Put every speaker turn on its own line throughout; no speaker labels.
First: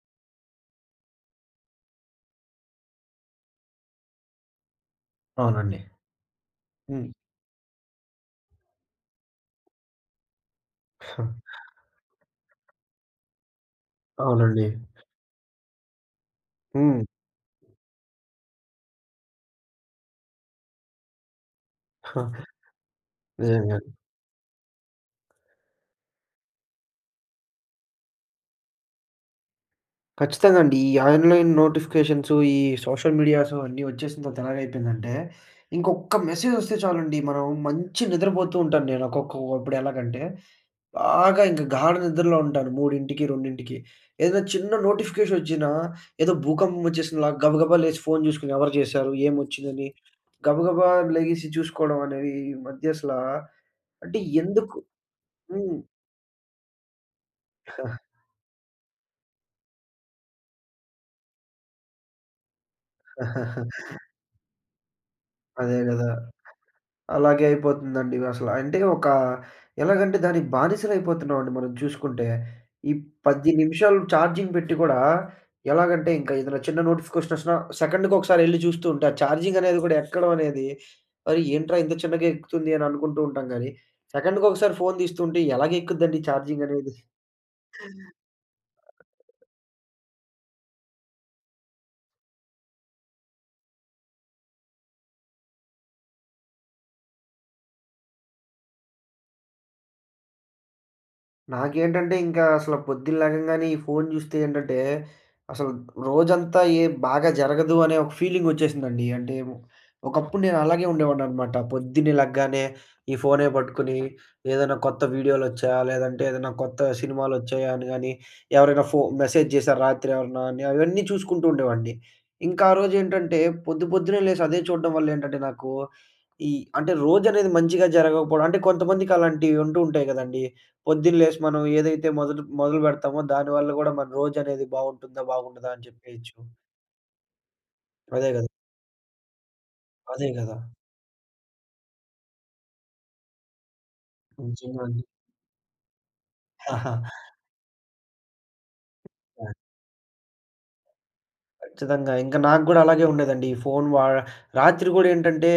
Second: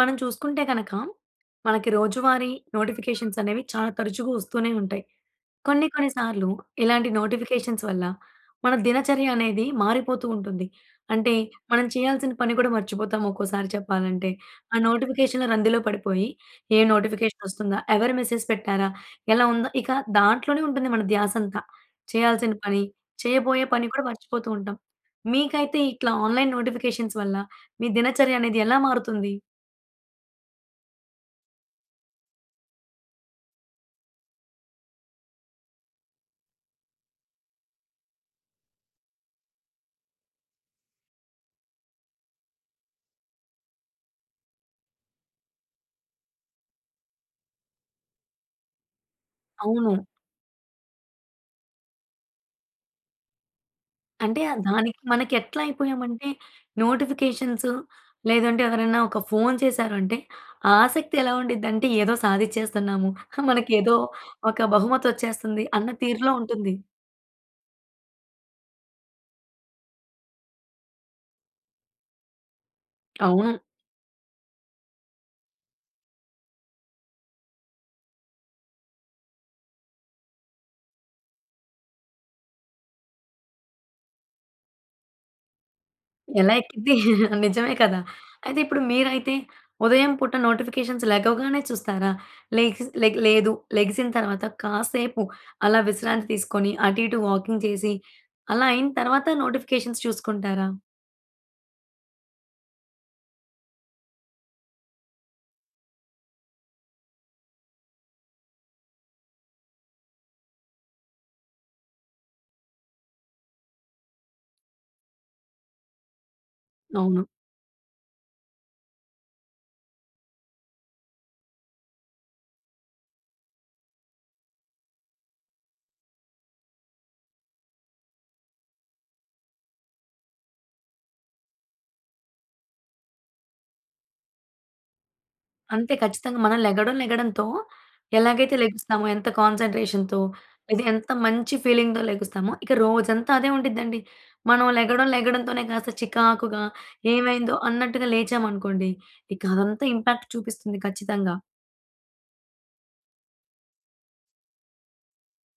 మనం చూసుకుంటే కనక, మనకి రోజువారీ నోటిఫికేషన్స్ అనేవి చాలా తరచుగా వస్తూనే ఉంటాయి.
అవునండి.
కొన్ని కొన్ని సార్లు
హ్మ్.
ఇలాంటి నోటిఫికేషన్స్ వల్ల మన దినచర్య అనేది మారిపోతూ ఉంటుంది. అంటే, మనం చేయాల్సిన పని కూడా మర్చిపోతాం ఒక్కోసారి చెప్పాలంటే.
అవునండి.
ఆ నోటిఫికేషన్‌ల రందిలో పడిపోయి, ఏ
హ్మ్.
నోటిఫికేషన్ వస్తుందా, ఎవరు మెసేజ్ పెట్టారా, ఎలా ఉందా, ఇక దాంట్లోనే ఉంటుంది మన ధ్యాస అంతా.
ఆ!
చేయాల్సిన పని, చేయబోయే పని
నిజంగానే.
కూడా మర్చిపోతూ ఉంటాం. మీకైతే ఇట్లా ఆన్‌లైన్ నోటిఫికేషన్స్ వల్ల మీ దినచర్య అనేది ఎలా మారుతుంది?
ఖచ్చితంగా అండి. ఈ ఆన్‌లైన్ నోటిఫికేషన్సు, ఈ సోషల్ మీడియాస్ అన్నీ వచ్చేసిన తర్వాత ఎలాగ అయిపోయిందంటే, ఇంకొక్క మెసేజ్ వస్తే చాలండి, మనం మంచి నిద్రపోతూ ఉంటాను నేను ఒక్కకొక్కప్పుడు ఎలాగంటే, బాగా ఇంక గాఢ నిద్రలో ఉంటాను 3కి, 2కి. ఏదైనా చిన్న నోటిఫికేషన్ వచ్చినా, ఏదో భూకంపం వచ్చేసినలా గబగబా లేసి ఫోన్ చూసుకొని, ఎవరు చేశారు, ఏం వచ్చిందని,
అవును.
గబగబా లెగిసి చూసుకోవడం అనేది ఈ మధ్య అసల, అంటే
అంటే, ఆ
ఎందుకు?
దానికి మనకి ఎట్లా
హ్మ్.
అయిపోయాము అంటే, నోటిఫికేషన్స్, లేదంటే ఎవరైనా ఒక ఫోన్ చేసారు అంటే, ఆసక్తి ఎలా ఉండి‌ద్దంటే ఏదో సాధించేస్తున్నాము, మనకి ఏదో ఒక బహుమతి వచ్చేస్తుంది,
అదే
అన్న
కదా!
తీరులో ఉంటుంది.
అలాగే అయిపోతుందండి. అసలు అంటే ఒక ఎలాగంటే దానికి బానిసలు అయిపోతున్నామండి మనం చూసుకుంటే. ఈ 10
అవును.
నిమిషాలు చార్జింగ్ పెట్టి కూడా ఎలాగంటే, ఇంకా ఏదైనా చిన్న నోటిఫికేషన్ వచ్చినా సెకండ్‌కి ఒకసారి వెళ్లి చూస్తుంటే, ఆ చార్జింగ్ అనేది కూడా ఎక్కడం అనేది, అరే ఏంట్రా! ఇంత చిన్నగా ఎక్కుతుంది అని అనుకుంటూ ఉంటాం కానీ, సెకండ్‌కి ఒకసారి ఫోన్ తీస్తుంటే ఎలాగ ఎక్కుద్దండి
ఎలా
చార్జింగ్
ఎక్కిద్ది,
అనేది?
నిజమే కదా! అయితే ఇప్పుడు మీరైతే ఉదయం పూట నోటిఫికేషన్స్ లెగవగానే చూస్తారా? లెగిసిన లే లేదు లెగిసిన తరువాత, కాసేపు అలా విశ్రాంతి తీసుకొని, అటు ఇటు వాకింగ్ చేసి, అలా అయిన తరువాత నోటిఫికేషన్స్ చూసుకుంటారా?
నాకేంటంటే ఇంకా అసల పొద్దున్న లెగంగానే ఈ ఫోన్ జూస్తే ఏంటంటే, అసలు రోజంతా ఏ బాగా జరగదు అనే ఒక ఫీలింగొచ్చేసిందండి. అంటే ఒ ఒకప్పుడు నేను అలాగే ఉండేవాడిననమాట. పొద్దున్నే లెగ్గానే ఈ ఫోనే పట్టుకుని, ఏదన్నా కొత్త వీడియోలొచ్చాయా, లేదంటే ఏదన్నా కొత్త
అవును.
సినిమాలొచ్చాయా? అని గానీ ఎవరైనా ఫో మెసేజ్ జేశారా రాత్రెవరన్నా? అని అవన్నీ చూసుకుంటూ ఉండేవాడిని. ఇంక ఆ రోజేంటంటే, పొద్దు పొద్దున్నే లేసి అదే చూడడం వల్ల ఏంటంటే, నాకూ ఈ అంటే రోజనేది మంచిగా జరగకపోడం, అంటే కొంతమందికి అలాంటివుంటూ ఉంటాయి గదండీ! పొద్దున్న లేసి మనం ఏదైతే మొదట మొదలుపెడతామో దానివల్ల గూడా మన రోజనేది బావుంటుందా? బాగుండదా? అని
అంతే
జెప్పేయొచ్చు.
ఖచ్చితంగా, మనం లెగడం లెగడంతో
అదే గదా!
ఎలాగైతే లెగుస్తామో ఎంత కాన్సంట్రేషన్‌తో.
అదే గదా!
అయితే ఎంత మంచి ఫీలింగ్‌తో లెగుస్తామో, ఇక రోజంతా అదే ఉండిద్దండి. మనం
నిజంగానే.
లెగడం లెగడం తోనే కాస్త చికాకుగా ఏవైందో అన్నట్టుగా లేచామనుకోండి, ఇక
ఆ!
అదంతా ఇంపాక్ట్ చూపిస్తుంది ఖచ్చితంగా.
ఖచ్చితంగా. ఇంక నాకు గూడా అలాగే ఉండేదండి. ఈ ఫోన్ వాడ రాత్రి గూడా ఏంటంటే,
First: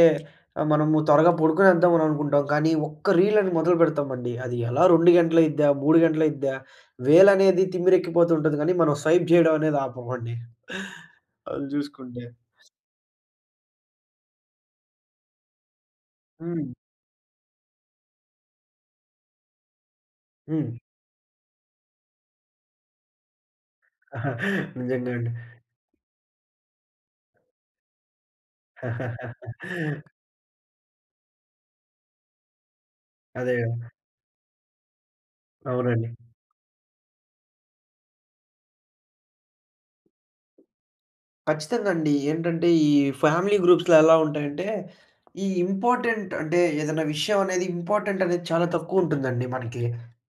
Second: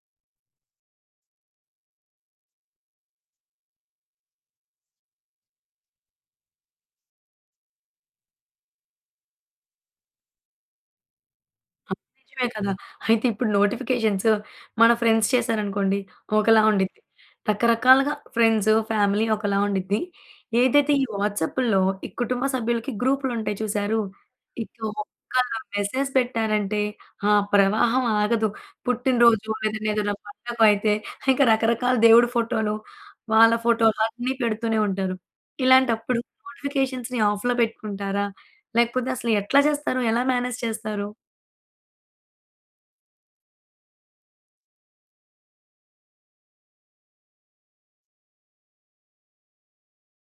ఆహ్, మనము త్వరగా పడుకొనేద్దామని అని అనుకుంటాం. కానీ ఒక్క రీలని మొదలుపెడతామండి. అది ఎలా 2 గంటలయిద్దా, 3 గంటలయిద్దా, వేలనేది తిమ్మిరెక్కిపోతు ఉంటది గానీ, మనం స్వైప్ జేయడమనేది ఆపమండి, అది జూసుకుంటే.
నిజమే కదా! అయితే ఇప్పుడు నోటిఫికేషన్స్ మన ఫ్రెండ్స్ చేశారనుకోండి, ఒకలా
హ్మ్.
ఉండిద్ది. రకరకాలుగా ఫ్రెండ్స్, ఫ్యామిలీ ఒకలా ఉండిద్ది.
హ్మ్.
ఏదైతే ఈ వాట్సాప్పుల్లో ఈ కుటుంబ సభ్యులకి గ్రూపులుంటాయి చూసారూ, ఇక ఒక్క
నిజంగా అండి.
మెసేజ్ పెట్టారంటే ఆ ప్రవాహం ఆగదు. పుట్టినరోజు ఏదన్నా ఏదన్నా పండగయితే ఇంకా రకరకాల దేవుడి ఫోటోలు, వాళ్ళ
అదేగా.
ఫోటోలన్నీ పెడుతూనే ఉంటారు.
అవునండి.
ఇలాంటప్పుడు నోటిఫికేషన్స్‌ని ఆఫ్‌లో పెట్టుకుంటారా, లేకపోతే అసలు ఎట్లా జేస్తారు? ఎలా మేనేజ్ చేస్తారు?
ఖచ్చితంగండి. ఏంటంటే, ఈ ఫ్యామిలీ గ్రూప్స్‌లో ఎలా ఉంటాయంటే, ఈ ఇంపార్టెంట్ అంటే ఏదైనా విషయమనేది ఇంపార్టెంటనేది చాలా తక్కువుంటుందండి మనకీ.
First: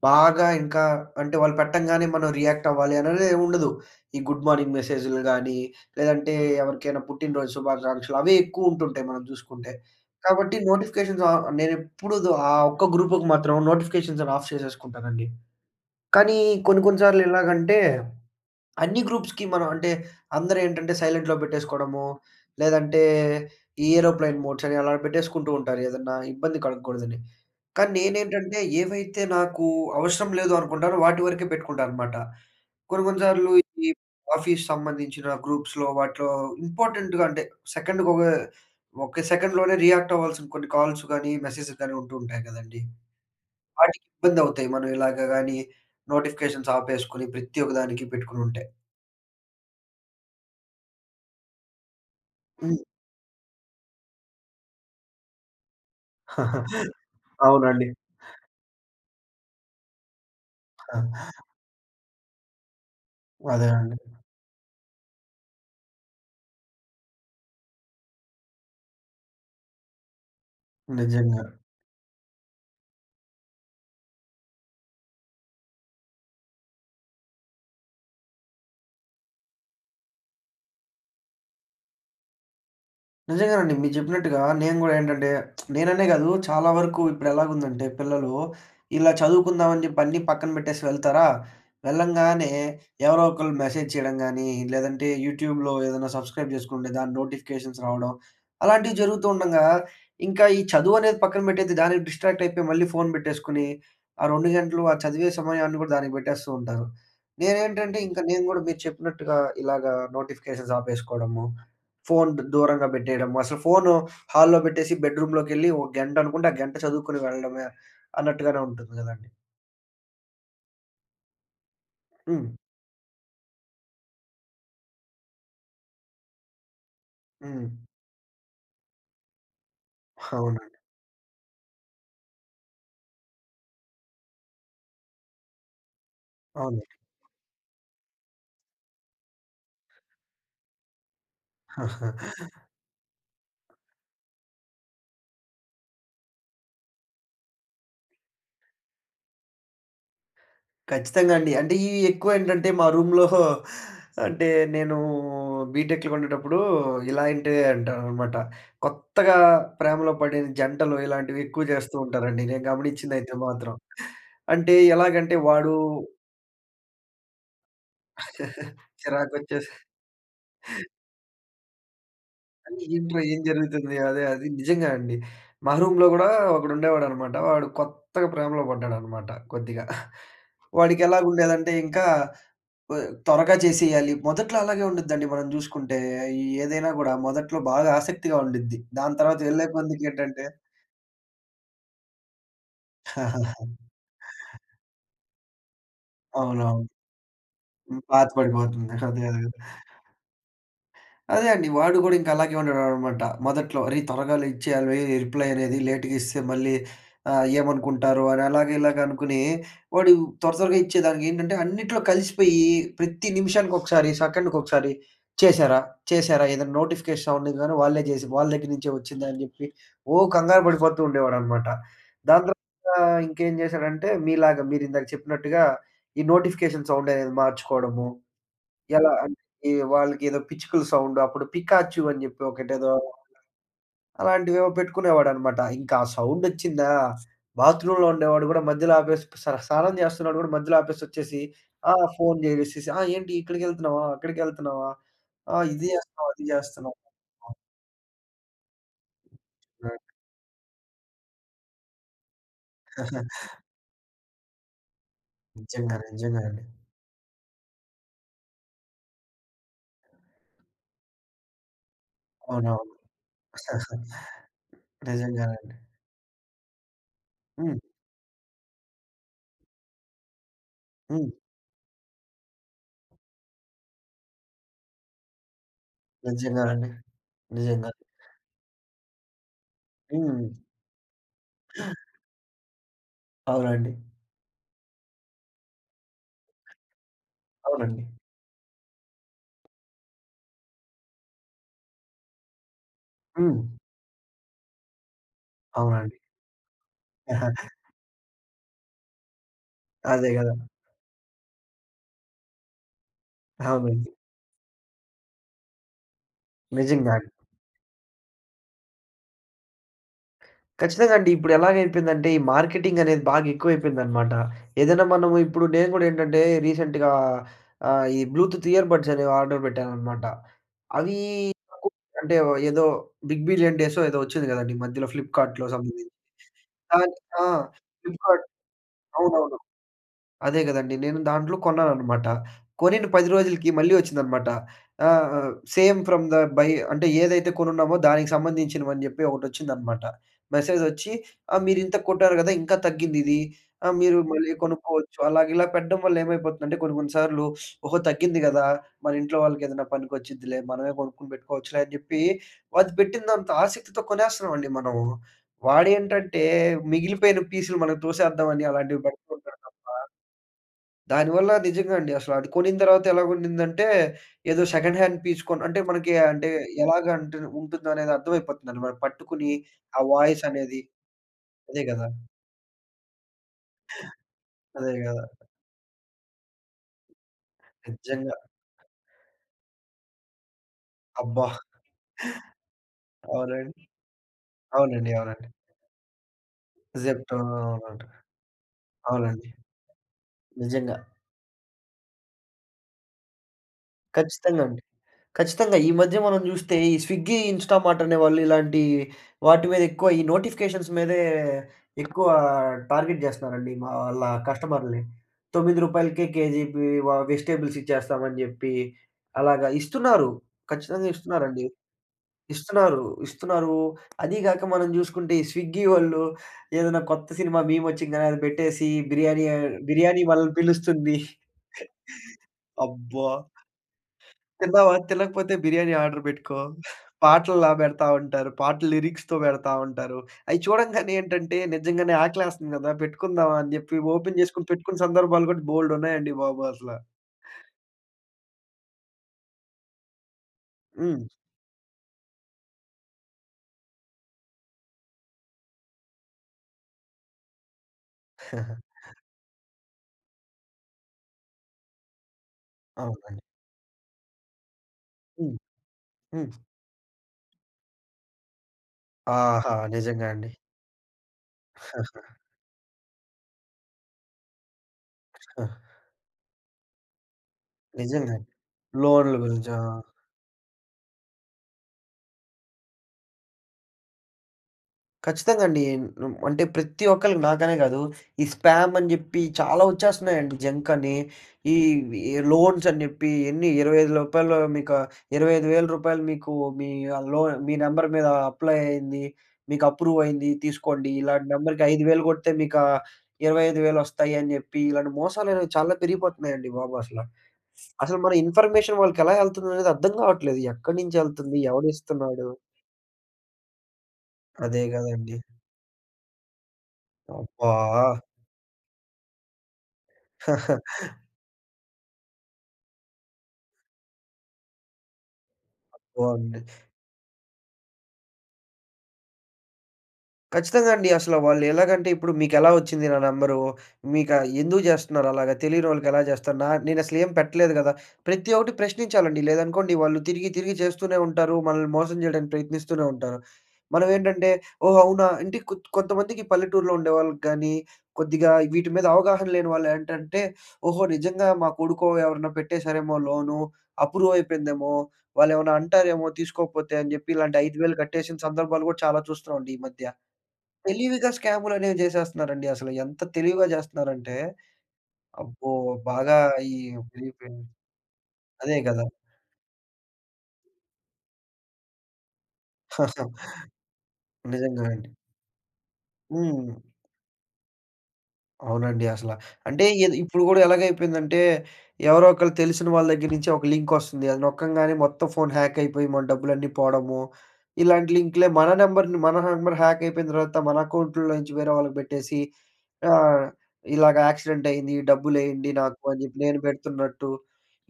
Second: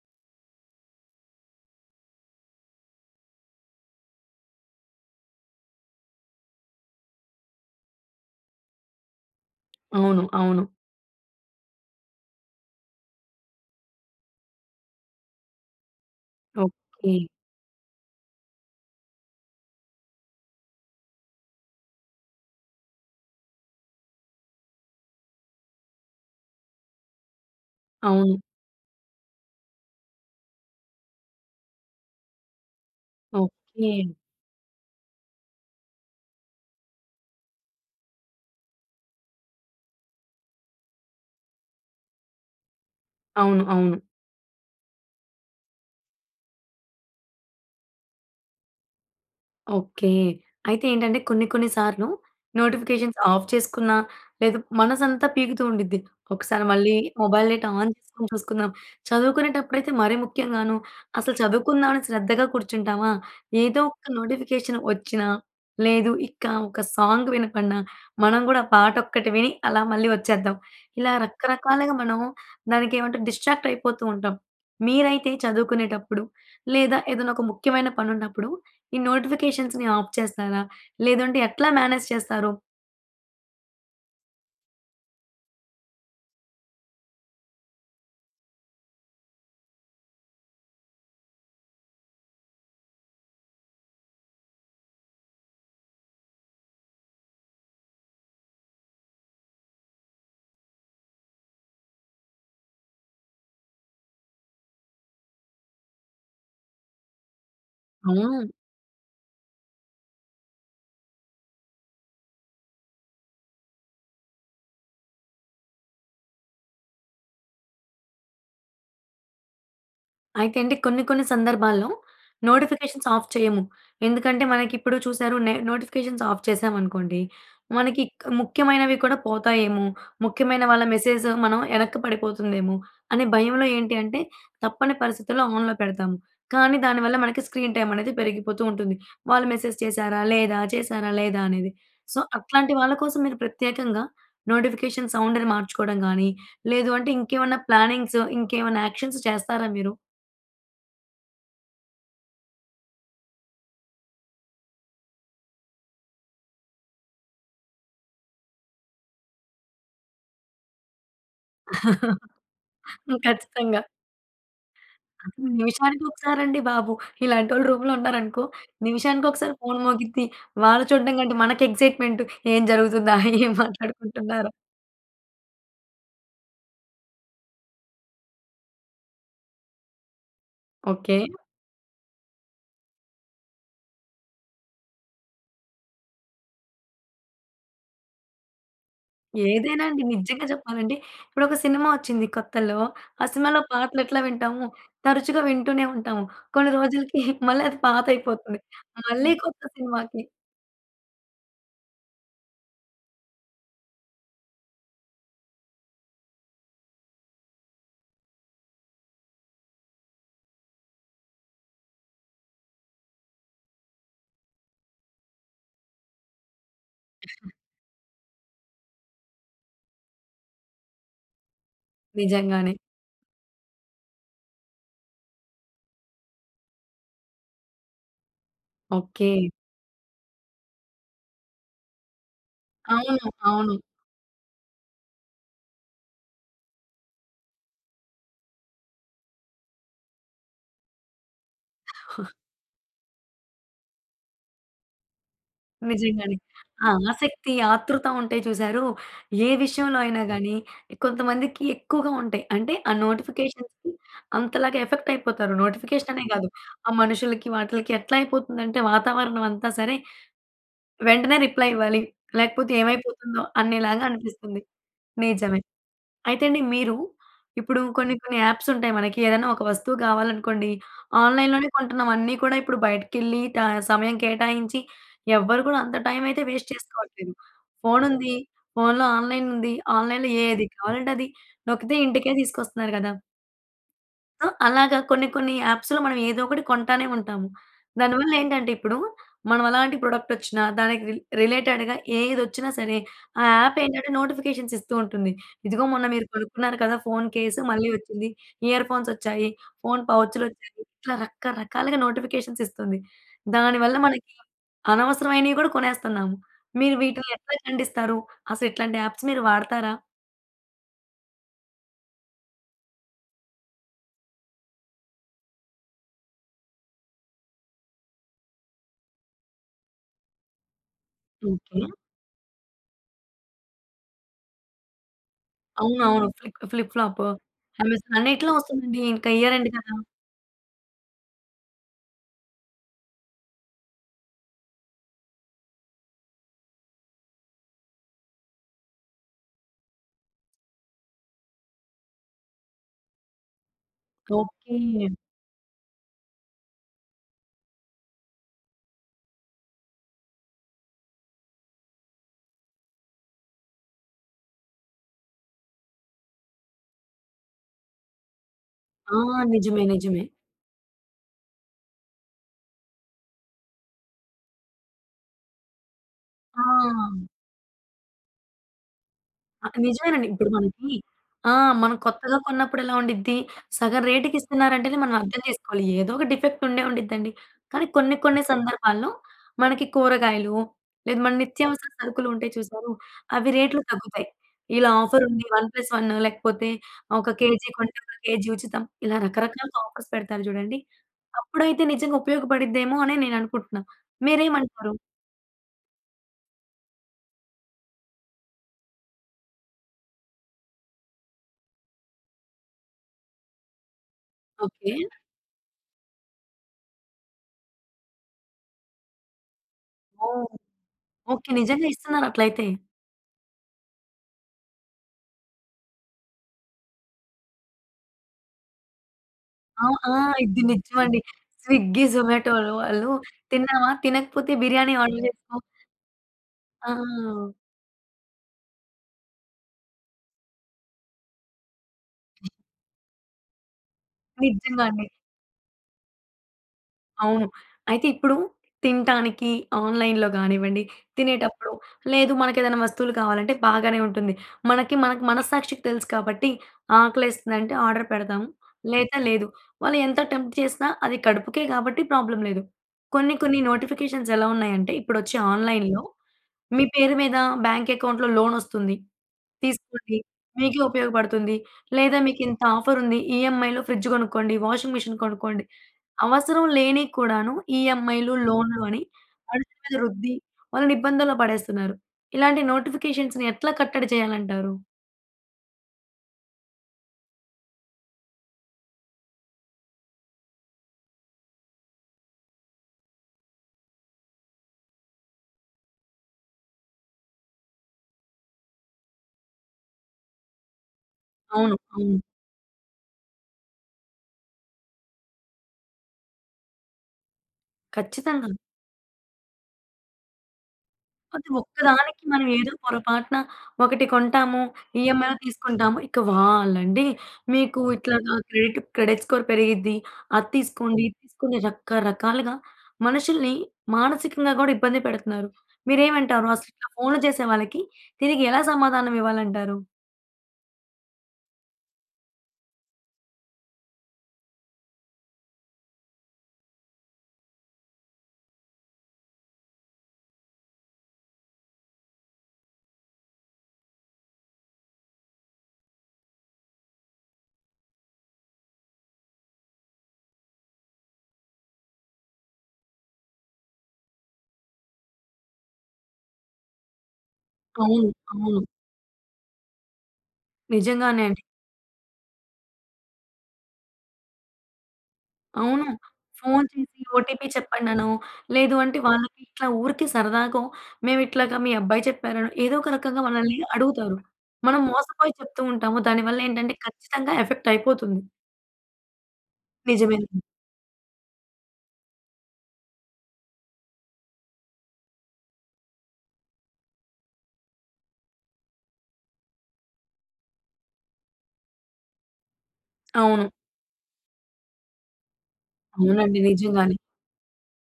బాగా ఇంకా అంటే వాళ్ళు పెట్టంగానే మనం రియాక్టవ్వాలి అనేది ఏమి ఉండదు. ఈ గుడ్ మార్నింగ్ మెసేజ్‌లు గానీ, లేదంటే ఎవరికైనా పుట్టిన రోజు శుభాకాంక్షలు, అవే ఎక్కువుంటుంటాయి మనం జూసుకుంటే.
అవును.
కాబట్టి
అవును.
నోటిఫికేషన్స్ ఆహ్, నేనెప్పుడూ ఆ ఒక్క గ్రూప్‌కి మాత్రం నోటిఫికేషన్స్ అన్ని ఆఫ్ చేసేసుకుంటానండి. కానీ కొన్ని కొన్ని
ఓకే.
సార్లు ఎలాగంటే అన్ని గ్రూప్స్‌కి మనం అంటే అందరూ ఏంటంటే సైలెంట్‌లో పెట్టేసుకోడమూ, లేదంటే ఈ ఏరోప్లేన్ మోడ్సని అలా పెట్టేసుకుంటూ ఉంటారు, ఏదన్నా ఇబ్బంది కలగగూడదని. కానీ
అవును.
నేనేంటంటే, ఏవైతే నాకు అవసరం లేదు అనుకుంటానో వాటి వరకే పెట్టుకుంటాన అనమాట. కొన్ని కొన్ని సార్లు ఈ ఈ
ఓకే.
ఆఫీస్ సంబంధించిన గ్రూప్స్‌లో వాటిలో ఇంపార్టెంట్‌గా అంటే, సెకండ్‌గొక, ఒక్క సెకండ్‌లోనే రియాక్టవ్వాల్సిన కొన్ని కాల్స్ గానీ, మెసేజెలు గాని ఉంటూ ఉంటాయి గదండీ!
అవును. అవును.
వాటికి ఇబ్బందవుతాయి. మనం ఇలాగ గాని నోటిఫికేషన్స్ ఆపేసుకొని ప్రతి ఒక్క దానికి పెట్టుకునుంటే.
ఓకే. అయితే ఏంటంటే, కొన్ని కొన్ని సార్లు
హ్మ్.
నోటిఫికేషన్స్ ఆఫ్ చేసుకున్న, లేదు మనసంతా పీకుతూ ఉండిద్ది. ఒకసారి మళ్ళీ మొబైల్ డేటా
అవునండి.
ఆన్ చేసుకొని చూసుకుందాం. చదువుకునేటప్పుడైతే మరీ ముఖ్యంగాను.
ఆ!
అసలు చదువుకుందాం అని శ్రద్ధగా కూర్చుంటామా,
అదే
ఏదో
అండి.
ఒక నోటిఫికేషన్ వచ్చిన, లేదు ఇక ఒక సాంగ్ వినబడిన, మనం గూడా ఆ పాట ఒక్కటి విని అలా మళ్ళీ వచ్చేద్దాం. ఇలా
నిజంగా.
రకరకాలుగా మనం దానికి ఏమంటే డిస్‌ట్రాక్ట్ అయిపోతూ ఉంటాం. మీరైతే చదువుకునేటప్పుడు, లేదా ఏదైనా ఒక ముఖ్యమైన పని ఉన్నప్పుడు ఈ నోటిఫికేషన్స్‌ని ఆఫ్ చేస్తారా? లేదంటే ఎట్లా మేనేజ్ చేస్తారు?
నిజంగానండి. మీరు చెప్పినట్టుగా నేను గూడా ఏంటంటే, నేననే కాదు చాలా వరకు ఇప్పుడు ఎలాగుందంటే పిల్లలు, ఇలా చదువుకుందాం అని చెప్పి అన్ని పక్కన పెట్టేసి వెళ్తారా, వెళ్ళంగానే ఎవరోకళ్ళు మెసేజ్ చేయడం గాని, లేదంటే యూట్యూబ్‌లో ఏదైనా సబ్‌స్క్రైబ్ చేసుకుంటే దాన్ని నోటిఫికేషన్స్ రావడం. అలాంటివి జరుగుతూండంగా, ఇంకా ఈ చదువు అనేది పక్కన పెట్టేసి దానికి డిస్‌ట్రాక్ట్ అయిపోయి మళ్ళీ ఫోన్ పెట్టేసుకొని ఆ 2 గంటలు ఆ చదివే సమయాన్ని కూడా దానికి పెట్టేస్తూ ఉంటారు. నేను ఏంటంటే, ఇంకా నేను
అవును.
కూడా మీరు చెప్పినట్టుగా ఇలాగా నోటిఫికేషన్స్ ఆపేసుకోవడము. ఫోన్ దూరంగా పెట్టేయడము. అసలు ఫోను హాల్లో పెట్టేసి బెడ్‌రూమ్‌లోకేళ్లి ఒక గంట అనుకుంటే, ఆ గంట చదువుకొని వెళ్ళడమే అన్నట్టుగానే ఉంటుంది కదండీ.
అయితే అండి, కొన్ని కొన్ని సందర్భాల్లో
హ్మ్.
నోటిఫికేషన్స్‌ ఆఫ్ చేయము. ఎందుకంటే మనకిప్పుడు చూశారు నే నోటిఫికేషన్స్‌ను ఆఫ్ చేశామనుకోండి.
హ్మ్.
మనకి క్ ముఖ్యమైనవి కూడా పోతాయేమో, ముఖ్యమైన
అవునండి.
వాళ్ల మెసేజ్ మనం వెనక్కి పడిపోతుందేమో, అనే భయంలో ఏంటంటే, తప్పని పరిస్థితుల్లో ఆన్‌లో పెడతాము. కానీ
అవును.
దానివల్ల మనకి స్క్రీన్ టైమ్ అనేది పెరిగిపోతూ ఉంటుంది. వాళ్లు మెసేజ్ చేశారా లేదా, చేశారా లేదా అనేది. సో, అట్లాంటి వాళ్ల కోసం మీరు ప్రత్యేకంగా నోటిఫికేషన్ సౌండ్‌ను మార్చుకోవడం కానీ, లేదు అంటే ఇంకేమన్నా ప్లానింగ్స్, ఇంకేమన్నా యాక్షన్స్ చేస్తారా మీరు?
ఖచ్చితంగా అండి. అంటే ఈ ఎక్కువ ఏంటంటే మా రూమ్‌లో అంటే నేను బీటెక్‌లో ఉన్నప్పుడు, ఇలాంటివి అంటానమాట. కొత్తగా ప్రేమలో పడిన జంటలు ఇలాంటివి ఎక్కువ చేస్తూ ఉంటారండి. నేను గమనించింది అయితే మాత్రం.
ఖచ్చితంగా.
అంటే ఎలాగంటే వాడు
నిమిషానికి ఒకసారి అండి బాబు. ఇలాంటోళ్లు రూమ్‌లో ఉన్నారనుకో, నిమిషానికొకసారి
చిరాకొచ్చేసి
ఫోన్ మోగిద్ది. వాళ్లు చూడటం కంటే మనకు ఎక్సైట్‌మెంట్. ఏం జరుగుతుందా?
ఏంట్రా? ఏం
ఏం
జరుగుతుంది? అదే అది
మాట్లాడుకుంటున్నారొ?
నిజంగా అండి. మా రూమ్‌లో కూడా ఒకడు ఉండేవాడన్నమాట. వాడు కొత్తగా ప్రేమలో పడ్డాడన్నమాట కొద్దిగా. వాడికి
ఓకే.
ఎలాగుండేదంటే ఇంకా ఆహ్, త్వరగా చేసేయాలి. మొదట్లో అలాగే ఉండుద్దండి మనం చూసుకుంటే. ఏదైనా కూడా మొదట్లో బాగా ఆసక్తిగా ఉండుద్ది. దాని తర్వాత ఏళ్లు
ఏదైనా అండి.
కొందుకి ఏంటంటే
నిజంగా చెప్పాలంటే, ఇప్పుడొక సినిమా ఒచ్చింది కొత్తలో. ఆ సినిమాలో పాటలెట్లా వింటాము! తరచుగా వింటూనే ఉంటాము. కొన్ని
అవునవును.
రోజులకి మళ్ళీ అది
పాత
పాతైపోతుంది.
పడిపోతుంది. అదే
మళ్ళి
అదే.
కొత్త సినిమాకి
అదే అండి. వాడు కూడా ఇంకా అలాగే ఉండేవాడన్నమాట మొదట్లో. "అరే, త్వరగా ఇచ్చేయాలి. రిప్లై అనేది లేట్‌గా ఇస్తే మళ్లీ ఆహ్, ఏమనుకుంటారో" అని అలాగా ఇలాగ అనుకుని, వాడు త్వర త్వరగా ఇచ్చేదానికి, ఏంటంటే అన్నిట్లో కలిసిపోయి ప్రతి నిమిషానికి, ఒకసారి సెకండ్‌కి ఒకసారి "చేశారా? చేశారా?" ఏదైనా నోటిఫికేషన్ సౌండ్ కానీ, వాళ్లే చేసి వాళ్ల దగ్గర నుంచే వచ్చిందా అని చెప్పి, ఓహ్! కంగారు పడిపోతూ ఉండేవాడన్నమాట. దాని
నిజంగానే.
తర్వాత ఇంకేం చేశాడంటే, మీలాగా మీరు ఇందాక చెప్పినట్టుగా, ఈ నోటిఫికేషన్ సౌండ్ అనేది మార్చుకోవడము. ఎలా అంటే
ఓకే.
వాళ్లకేదో పిచ్చుకల సౌండ్ అప్పుడు పికాచు అని చెప్పి ఒకటేదో
అవును. అవును.
అలాంటివేవో పెట్టుకునేవాడన్నమాట. ఇంకా సౌండ్ వచ్చిందా? బాత్రూమ్‌లో ఉండేవాడు కూడా మధ్యలో ఆపేసి, స్నానం చేస్తున్నవాడు కూడా మధ్యలో ఆపేసి వచ్చేసి ఆహ్, ఫోన్ చేసేసి, "ఆ! ఏంటి? ఇక్కడికి వెళ్తున్నావా? అక్కడికి వెళ్తున్నావా? ఆహ్, ఇది చేస్తున్నావు,
నిజంగానే.
అది
ఆ
చేస్తున్నావు"
ఆసక్తి, ఆతృత ఉంటాయి చూశారు! ఏ విషయంలో
[unintelligible]
అయినా గానీ, కొంతమందికి ఎక్కువగా ఉంటాయి. అంటే ఆ నోటిఫికేషన్స్‌కి అంతలాగా ఎఫెక్ట్ అయిపోతారు.
నిజంగా.
నోటిఫికేషన్ అనే కాదు,
నిజంగానండి.
ఆ మనుషులకి వాటిలకి ఎట్లా అయిపోతుంది అంటే వాతావరణం అంతా సరే. వెంటనే రిప్లై ఇవ్వాలి, లేకపోతే
అవునవును.
ఏమైపోతుందో అనేలాగా అనిపిస్తుంది. నిజమే.
నిజంగానండి.
అయితే అండి, మీరు ఇప్పుడు
హ్మ్.
కొన్ని కొన్ని యాప్స్ ఉంటాయి. మనకి ఏదైనా ఒక వస్తువు కావాలనుకోండి,
హ్మ్.
ఆన్‌లైన్‌లోనే కొంటున్నాం. అన్నీ కూడా ఇప్పుడు బయటికెళ్లి ట సమయం కేటాయించి ఎవ్వరూ కూడా అంత టైమ్ అయితే వేస్ట్
నిజంగానండి.
చేసుకోవట్లేదు.
నిజంగా.
ఫోన్ ఉంది, ఫోన్‌లో ఆన్‌లైన్ ఉంది. ఆన్‌లైన్‌లో
హ్మ్.
ఏది కావాలంటే అది, నొక్కితే ఇంటికే తీసుకొస్తున్నారు గదా!
అవునండి.
అ! అలాగా కొన్ని, కొన్ని యాప్స్‌లో మనం ఏదో ఒకటి కొంటానే ఉంటాము.
అవునండి.
దానివల్లేంటంటే ఇప్పుడు, మనం ఎలాంటి ప్రొడక్టొచ్చినా దానికి రి రిలేటెడ్‌గా ఏదొచ్చినా సరే, ఆ
హ్మ్.
యాప్ ఏంటంటే నోటిఫికేషన్స్ ఇస్తూ ఉంటుంది. ఇదిగో మొన్న
అవునండి.
మీరు కొనుక్కున్నారు కదా ఫోను కేసు మళ్ళీ ఒచ్చింది, ఇయర్‌ఫోన్సొచ్చాయి, ఫోను
అదే గదా!
పౌచ్‌లొచ్చాయి. ఇట్లా రకరకాలుగా నోటిఫికేషన్స్ ఇస్తుంది. దానివల్ల
అవునండి.
మనకి అనవసరమైనవి గూడా కొనేస్తున్నాము. మీరు
నిజంగా.
వీటిని ఎట్లా ఖండిస్తారు? అసలు ఇట్లాంటి యాప్స్‌ మీరు వాడతారా?
కచ్చితంగా అండి. ఇప్పుడెలాగయిపోయిందంటే, ఈ మార్కెటింగ్ అనేది బాగా ఎక్కువైపోయిందన్నమాట. ఏదైనా మనము ఇప్పుడు నేను కూడా ఏంటంటే రీసెంట్‌గా ఆహ్, ఈ బ్లూటూత్ ఇయర్ బడ్స్ అనేవి ఆర్డర్ పెట్టానన్నమాట. అవి
ఓకే.
కో అంటే, ఓ ఏదో బిగ్ బిలియన్ డేసో ఏదో వచ్చింది గదండీ! మధ్యలో ఫ్లిప్‌కార్ట్‌లో సంబధించింది.
అవునవును. ప్లిప్ట్ ఫ్లిప్
అన్
ఫ్లాపు.
ఆ!
అమెజాన్
ఫ్లిప్‌కార్ట్
అన్నిట్లో ఒస్తుందండి. ఇంకా ఇయర్
అవునవును.
ఎండ్ కదా!
అదే గదండీ! నేను దాంట్లో కొన్నానన్నమాట. కొనిన 10 రోజులకి మళ్ళీ వచ్చిందన్నమాట. ఆహ్, సేమ్ ఫ్రామ్ ద బై అంటే ఏదైతే కొనున్నామో, దానికి సంబంధించినవని జెప్పి ఒకటొచ్చిందన్నమాట. మెసేజొచ్చి ఆహ్, మీరింత కొట్టారు గదా! ఇంకా తగ్గింది ఇది ఆహ్, మీరు మళ్ళీ
ఓకే.
కొనుక్కోవచ్చు. అలాగా ఇలా పెట్టడం వల్ల ఏమైపోతుందంటే కొన్ని, కొన్ని సార్లు, ఓహో! తగ్గింది గదా! మన ఇంట్లో వాళ్ళకేదైనా పనికొచ్చుద్దిలే, మనమే కొనుక్కొని పెట్టుకోవచ్చులే అని జెప్పి అది పెట్టినంత ఆసక్తితో కొనేస్తున్నామండి మనము. వాడేంటంటే మిగిలిపోయిన పీసులు మన‌కి తోసేద్దాం అని అలాంటివి
ఆ!
పెడుతూ ఉంటాడు
నిజమే.
తప్పా
నిజమే.
దానివల్ల నిజంగా అండి. అసలు అది కొనిన తర్వాత ఎలాగఉండిదంటే, ఏదో సెకండ్ హాండ్ పీస్ కొని అంటే మనకి అంటే ఎలాగా
ఆ!
అంటే ఉంటుందో అనేది అర్థమైపోతుందండి. వాడు పట్టుకుని,
ఆ!
ఆ
నిజమేనండి.
వాయిస్
ఇప్పుడు
అనేది
మనకి ఆ!
అదే
మనం
గదా!
కొత్తగా కొన్నప్పుడు ఎలా ఉండిద్ది. సగం రేటుకి
అదే
ఇస్తున్నారంటేనే మనం
కదా!
అర్థం జేసుకోవాలి. ఏదో ఒక డిఫెక్ట్ ఉండే ఉండిద్దండి. కానీ కొన్ని,
నిజంగా.
కొన్ని సందర్భాల్లో మనకి కూరగాయలు, లేదా మన
అబ్బా!
నిత్యావసర సరుకులు ఉంటాయి చూసారు అవి రేట్లు
అవునండి.
తగ్గుతాయి. ఇలా
అవునండి.
ఆఫరుంది
అవునండి.
వన్ ప్లస్ వన్ లేకపోతే ఒక
జెప్టో
కేజీ కొంటే,
అవునండి.
ఒక కేజీ ఉచితం. ఇలా
అవునండి.
రకరకాలుగా ఆఫర్స్ పెడతారు చూడండి.
నిజంగా.
అప్పుడైతే నిజంగా ఉపయోగపడుద్దేమో అని నేను అనుకుంటున్నాను.
ఖచ్చితంగా అండి.
మీరేమంటారు?
ఖచ్చితంగా. ఈ మధ్య మనం జూస్తే ఈ స్విగ్గీ, ఇన్‌స్టామార్ట్ అనేవాళ్ళు ఇలాంటి వాటి మీద ఎక్కువ ఈ నోటిఫికేషన్స్ మీదే ఎక్కువ టార్గెట్ జేస్తున్నారండి. మా వాళ్ళ
ఓకే.
కస్టమర్‌లని. రూ. 9 రూపాయలకే కేజీ బివ వెజిటబుల్స్ ఇచ్చేస్తాం అని చెప్పి, అలాగా ఇస్తున్నారు.
ఓహ్!
ఖచ్చితంగా
ఓకే.
ఇస్తున్నారండి.
నిజంగా ఇస్తున్నారట్లయితే.
ఇస్తున్నారు. ఇస్తున్నారు. అది గాక మనం జూసుకుంటే ఈ స్విగ్గీ వాళ్ళు ఏదైనా కొత్త సినిమా మీమొచ్చింగానే అది పెట్టేసి బిర్యానీ అ
అవ్ ఆ!
బిర్యానీ వాళ్ళని
ఇది నిజం
పిలుస్తుంది.
అండి. స్విగ్గీ, జొమాటోలు వాళ్ళు
అబ్బా!
తిన్నావా? తినకపోతే బిర్యానీ
తిన్నావా,
ఆర్డర్
తినకపోతే
జేసుకో
బిర్యానీ ఆర్డర్ బెట్టుకో,
ఆ!
పాటల్లా బెడతా ఉంటారు. పాటలు లిరిక్స్‌తో బెడతా ఉంటారు. అయి చూడంగానే ఏంటంటే, నిజంగానే ఆకలేస్తుంది కదా! పెట్టుకుందాం అని జెప్పి, ఓపెన్ జేసుకొని
నిజంగా
పెట్టుకున్న
అండి.
సందర్భాలు కూడా బోలెడున్నాయండి బాబు అసల.
అవును. అయితే ఇప్పుడు తినటానికి ఆన్‌లై‌న్‌లో గానివ్వండి,
హ్మ్.
తినేటప్పుడు, లేదు మనకేదైనా వస్తువులు కావాలంటే బాగానే ఉంటుంది. మనకి మనకు మనస్సాక్షికి తెలుసు కాబట్టి ఆకలేస్తుందంటే, ఆర్డర్ పెడదాం లేత లేదు. వాళ్ళు ఎంత టెంప్ట్ చేసినా అది కడుపుకే గాబట్టి ప్రాబ్లమ్ లేదు. కొన్ని,
అవునండి.
కొన్ని నోటిఫికేషన్స్ ఎలా ఉన్నాయంటే, ఇప్పుడొచ్చే
హ్మ్.
ఆన్‌లై‌న్‌‌లో,
హ్మ్
మీ పేరు మీద బ్యాంక్ అకౌంట్‌లో లోనొస్తుంది.
ఆహా!
తీసుకోండి.
నిజంగా అండి.
మీకే ఉపయోగపడుతుంది. లేదా మీకు ఇంత ఆఫర్ ఉంది. ఈఎంఐలో ఫ్రిడ్జ్ కొనుక్కోండి, వాషింగ్ మిషన్ కొనుక్కోండి.
ఆ!
అవసరం లేనివి కూడాను ఈఎంఐ‌లు,
నిజంగా‌నే.
లోన్‌లు అని
లోన్‌‌లు
వాళ్ళ
గురించా?
మీద
ఆ!
రుద్ది, వాళ్ళని ఇబ్బందుల్లో పడేస్తున్నారు. ఇలాంటి నోటిఫికేషన్స్‌ని ఎట్లా కట్టడి చేయాలంటారు?
ఖచ్చితంగా అండి. ఏం ఉమ్ అంటే ప్రతి ఒక్కళ్లకి, నాకనే కాదు, ఈ స్పామ్ అని చెప్పి చాలా వచ్చేస్తున్నాయండి. జంక్ అని, ఈ లోన్స్ అని చెప్పి, "ఎన్ని 25 రూపాయలు, మీకు రూ. 25000 రూపాయలు, మీ లోన్ మీ నెంబర్ మీద అప్లై అయ్యింది. మీకు అప్రూవ్ అయింది. తీసుకోండి. ఇలాంటి
అవును.
నెంబర్‌కి ఐదు
హ్మ్.
వేలు కొడితే మీకా 25000 వస్తాయి" అని చెప్పి, ఇలాంటి మోసాలనేవి చాలా పెరిగిపోతున్నాయండి బాబు అసల. అసలు మన
ఖచ్చితంగా!
ఇన్ఫర్మేషన్ వాళ్లకెలా ఎళ్తుందనేది అర్థం కావట్లేదు. ఎక్కడి నుంచి
అది
ఎళ్తుంది?
ఒక్కదానికి
ఎవడిస్తున్నాడు?
మనం ఏదో పొరపాటున ఒకటి కొంటాము.
అదే కదండీ.
ఈఎంఐలో తీసుకుంటాము. ఇక వాళ్లండి,
అబ్బా!
"మీకు ఇట్లాగా క్రెడిట్ క్రెడిట్ స్కోర్ పెరిగిద్ది, అది తీసుకోండి, ఇది తీసుకోండి" అని రకరకాలుగా మనుషుల్ని మానసికంగా కూడా ఇబ్బంది పెడుతున్నారు.
అబ్బా!
మీరేమంటారు
అండి.
అసలు ఇట్లా ఫోన్‌లు చేసే వాళ్లకి? దీనికి ఎలా సమాధానం ఇవ్వాలంటారు?
ఖచ్చితంగా అండి. అసలు వాళ్లు ఎలాగంటే, ఇప్పుడు మీకెలా వచ్చింది నా నెంబరు? మీకా ఎందుకు చేస్తున్నారు అలాగా? తెలియనోళ్లకి ఎలా చేస్తారు? నా నేనసలు ఏం పెట్టలేదు కదా! ప్రతి ఒకటి ప్రశ్నించాలండి. లేదనుకోండి, వాళ్లు తిరిగి, తిరిగి చేస్తూనే ఉంటారు. మనల్ని మోసం చేయడానికి ప్రయత్నిస్తూనే ఉంటారు. మనం ఏంటంటే, "ఓహ్! అవునా?" అంటే కొత్ కొంతమందికి పల్లెటూర్లో ఉండేవాళ్లకి కానీ, కొద్దిగా వీటి మీద అవగాహన లేని వాళ్లు ఏంటంటే, "ఓహో! నిజంగా మా కొడుకో ఎవరైనా పెట్టేసరేమో లోను, అప్రూవ్ అయిపోయిందేమో, వాళ్లేమైనా అంటారేమో తీసుకోకపోతే" అని చెప్పి, ఇలాంటి 5000
అవును.
కట్టేసిన
అవును.
సందర్భాలు కూడా చాలా చూస్తున్నాం అండి ఈ మధ్య.
నిజంగానే
తెలివిగా
అండి.
స్కాములు అనేవి చేసేస్తున్నారండి. అసలు ఎంత తెలివిగా చేస్తున్నారంటే, అబ్బో!
అవును.
బాగా
ఫోన్
ఈ
చేసి ఓటీపీ
పెరిగిపోయినయి.
చెప్పండనో, లేదు
అదే
అంటే
కదా!
వాళ్లకి ఇట్లా ఊరికే సరదాగో, "మేము ఇట్లాగా మీ అబ్బాయి చెప్పారనో" ఏదో ఒక రకంగా మనల్ని అడుగుతారు. మనం
నిజంగా అండి.
మోసపోయి చెప్తూ ఉంటాము. దానివల్ల ఏంటంటే
హ్మ్.
ఖచ్చితంగా ఎఫెక్ట్ అయిపోతుంది.
అవునండి అసల. అంటే ఇది
నిజమేనండి.
ఇప్పుడు కూడా ఎలాగ అయిపోయిందంటే ఎవరో ఒకరు తెలిసిన వాళ్ళ దగ్గర నుంచి ఒక లింక్ వస్తుంది. అది నొక్కంగానే మొత్తం ఫోన్ హ్యాక్ అయిపోయి మన డబ్బులన్నీ పోవడము. ఇలాంటి లింక్‌లే మన నంబర్‌ని మన నంబర్ హ్యాక్ అయిపోయిన తర్వాత మన అకౌంట్‌లో నుంచి వేరే వాళ్ళకి పెట్టేసి, ఆహ్,
అవును.
ఇలాగా "యాక్సిడెంట్ అయింది. డబ్బులేయండి నాకు" అని
అవునండి.
చెప్పి నేను
నిజంగానే.
పెడుతున్నట్టు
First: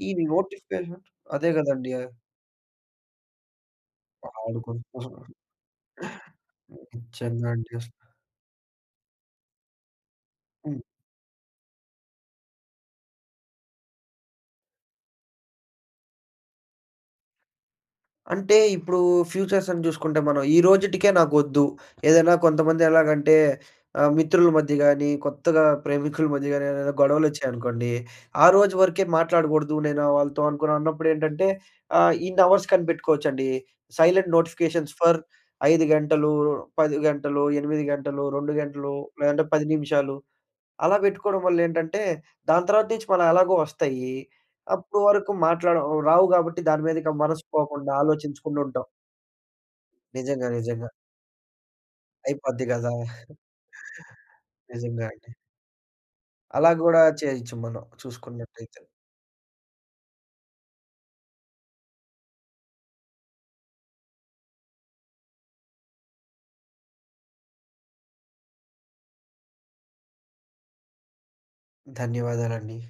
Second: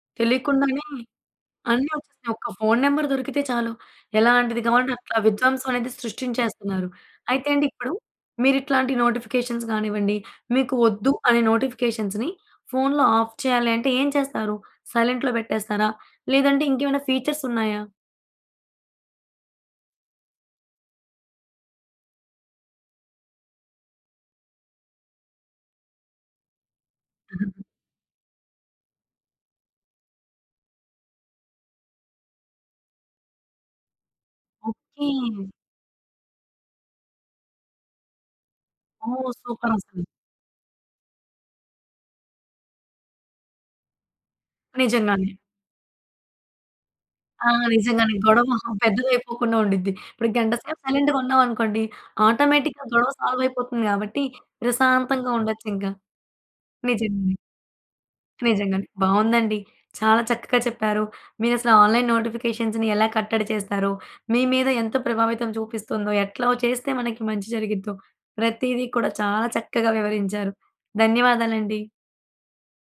ఈ
తెలియకుండానే
నోటిఫికేషన్ అదే కదండీ!
అన్ని వస్తున్నాయి. ఒక్క ఫోన్ నంబర్ దొరికితే చాలు. ఎలాంటిది కావాలంటే అట్లా విధ్వంసం అనేది
[unintelligible]
సృష్టించేస్తున్నారు.
నిజంగా
అయితే అండి,
అండి అసలు.
ఇప్పుడు మీరు ఇట్లాంటి నోటిఫికేషన్స్ కానివ్వండి, మీకు
హ్మ్.
వద్దు అనే నోటిఫికేషన్స్‌ని ఫోన్‌లో ఆఫ్ చేయాలి అంటే ఏం చేస్తారు? సైలెంట్‌లో పెట్టేస్తారా? లేదంటే ఇంకేమైనా ఫీచర్స్ ఉన్నాయా?
అంటే ఇప్పుడు ఫ్యూచర్స్ సంగతి చూసుకుంటే, మనం ఈ రోజుటికే నాకొద్దు. ఏదైనా కొంతమంది ఎలాగంటే ఆహ్, మిత్రుల మధ్య గానీ, కొత్తగా ప్రేమికుల మధ్య గానీ ఏదైనా గొడవలు వచ్చాయనుకోండి, "ఆ రోజు వరకే మాట్లాడకూడదు నేను వాళ్ళతో" అనుకున్నాం. అన్నప్పుడు ఏంటంటే ఆహ్, ఇన్ని అవర్స్ కనిపెట్టుకోవచ్చండి. Silent notifications for
okay.
5 గంటలు, 10 గంటలు, 8 గంటలు, 2 గంటలు,
ఓహ్!
లేదంటే 10
సూపర్ అసలు!
నిమిషాలు అలా పెట్టుకోవడం వల్ల ఏంటంటే, దాని తర్వాత నుంచి మన ఎలాగో వస్తాయి. అప్పటి
నిజంగానే.
వరకు మాట్లాడడం రావు కాబట్టి దాని మీదిక మనసు
ఆ!
పోకుండా
నిజంగానే. గొడవ
ఆలోచించకుండా ఉంటాం.
పెద్దది అయిపోకుండా ఉండిద్ది. ఇప్పుడు
నిజంగా.
గంట సేపు
నిజంగా.
సైలెంట్‌గా ఉన్నాం అనుకోండి,
అయిపోద్ది
ఆటోమేటిక్‌గా
కదా!
గొడవ సాల్వ్ అయిపోతుంది కాబట్టి
నిజంగా అండి.
ప్రశాంతంగా ఉండొచ్చు ఇంకా.
అలా కూడా
నిజమే.
చేయొచ్చు మనం చూసుకున్నట్టయితే.
నిజంగానే. బావుందండి. చాలా చక్కగా చెప్పారు. మీరు అసలు ఆన్‌లైన్ నోటిఫికేషన్స్‌ని ఎలా కట్టడి చేస్తారో, మీ మీద ఎంత ప్రభావితం చూపిస్తుందో, ఎట్లా వో చేస్తే మనకి మంచి జరిగిద్దో, ప్రతిదీ కూడా చాలా చక్కగా వివరించారు. ధన్యవాదాలండి.
ధన్యవాదాలండి.